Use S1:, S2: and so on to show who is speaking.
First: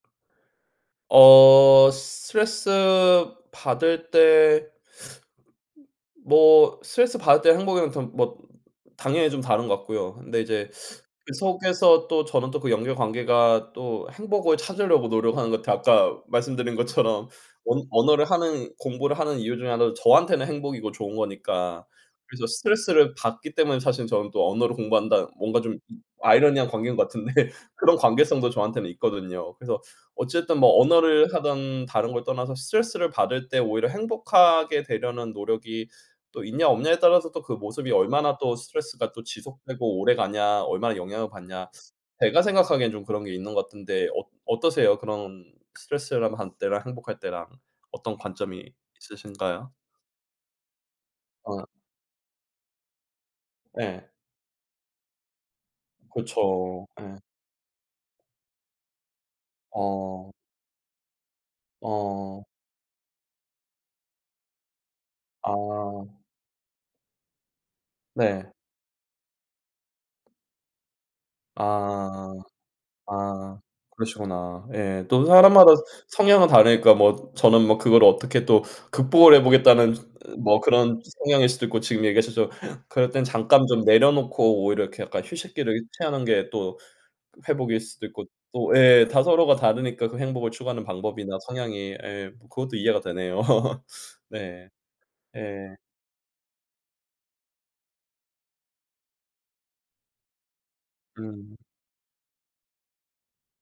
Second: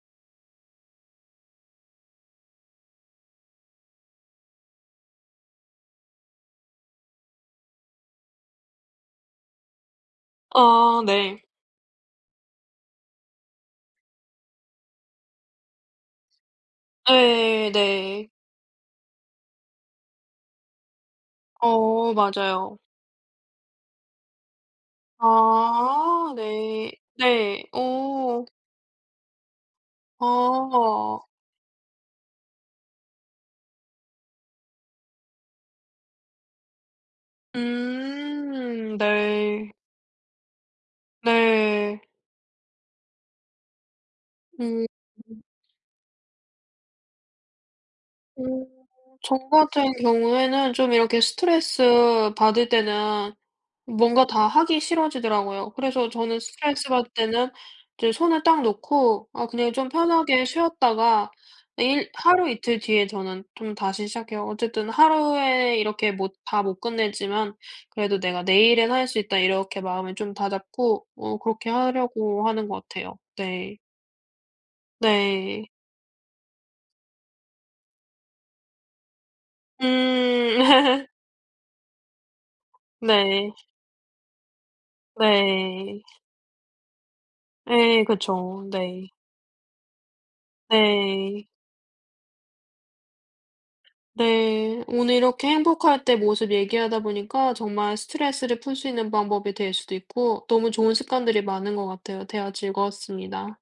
S1: 어 스트레스 받을 때 뭐 스트레스받을 때 행복이면 더 뭐 당연히 좀 다른 것 같고요. 근데 이제
S2: 아
S1: 그
S2: 네.
S1: 속에서 또 저는 또 그 연결관계가 또 행복을 찾으려고 노력하는 것 같아요. 아까 말씀드린 것처럼
S2: 예
S1: 언 언어를
S2: 네.
S1: 하는 공부를 하는 이유 중의 하나도 저한테는 행복이고 좋은 거니까.
S2: 어
S1: 그래서
S2: 맞아요.
S1: 스트레스를 받기 때문에 사실 저는 또 언어를 공부한다 뭔가 좀 이
S2: 아
S1: 아이러니한
S2: 네.
S1: 관계인 것 같은데
S2: 네.
S1: 그런
S2: 어.
S1: 관계성도 저한테는 있거든요. 그래서 어쨌든 뭐
S2: 아.
S1: 언어를 하든 다른 걸 떠나서 스트레스를 받을 때 오히려 행복하게 되려는 노력이 또 있냐 없냐에 따라서 또 그 모습이 얼마나 또
S2: 음
S1: 스트레스가 또
S2: 네.
S1: 지속되고 오래가냐 얼마나 영향을 받냐
S2: 네.
S1: 제가 생각하기엔 좀 그런 게 있는 것 같은데 어
S2: 음.
S1: 어떠세요?
S2: [unintelligible]
S1: 그런 스트레스를 받을 때랑 행복할 때랑 어떤
S2: 음
S1: 관점이
S2: [unintelligible] 저
S1: 있으신가요?
S2: 같은 경우에는 좀 이렇게
S1: 아.
S2: 스트레스받을 때는
S1: 예.
S2: 뭔가 다 하기 싫어지더라고요. 그래서 저는
S1: 그쵸.
S2: 스트레스받을
S1: 예.
S2: 때는 이제 손을 딱 놓고 아 그냥 좀
S1: 어.
S2: 편하게 쉬었다가 내일
S1: 어.
S2: 하루 이틀 뒤에 저는 좀 다시 시작해요. 어쨌든 하루에
S1: 아.
S2: 이렇게 못 다 못 끝냈지만 '그래도 내가
S1: 네.
S2: 내일엔 할 수 있다.' 이렇게 마음을 좀 다잡고 어 그렇게
S1: 아.
S2: 하려고 하는 것 같아요.
S1: 아
S2: 네.
S1: 그러시구나. 예 또
S2: 네.
S1: 사람마다 성향은 다르니까 뭐 저는 뭐 그거를 어떻게 또 극복을 해 보겠다는
S2: 음.
S1: 뭐 그런 성향일 수도 있고 지금 얘기하셨지만 그럴 땐
S2: 네.
S1: 잠깐 좀 내려놓고 오히려 약간 이렇게 휴식기를
S2: 네.
S1: 취하는 게 또 그 회복일
S2: 예예
S1: 수도 있고
S2: 그쵸.
S1: 또 예
S2: 네.
S1: 다 서로가 다르니까 그 행복을 추구하는 방법이나
S2: 네.
S1: 성향이. 예 뭐 그것도 이해가 되네요. 네.
S2: 네. 오늘 이렇게
S1: 예.
S2: 행복할 때 모습 얘기하다 보니까 정말 스트레스를 풀 수 있는 방법이 될 수도 있고 너무 좋은 습관들이
S1: 음.
S2: 많은 것 같아요. 대화 즐거웠습니다.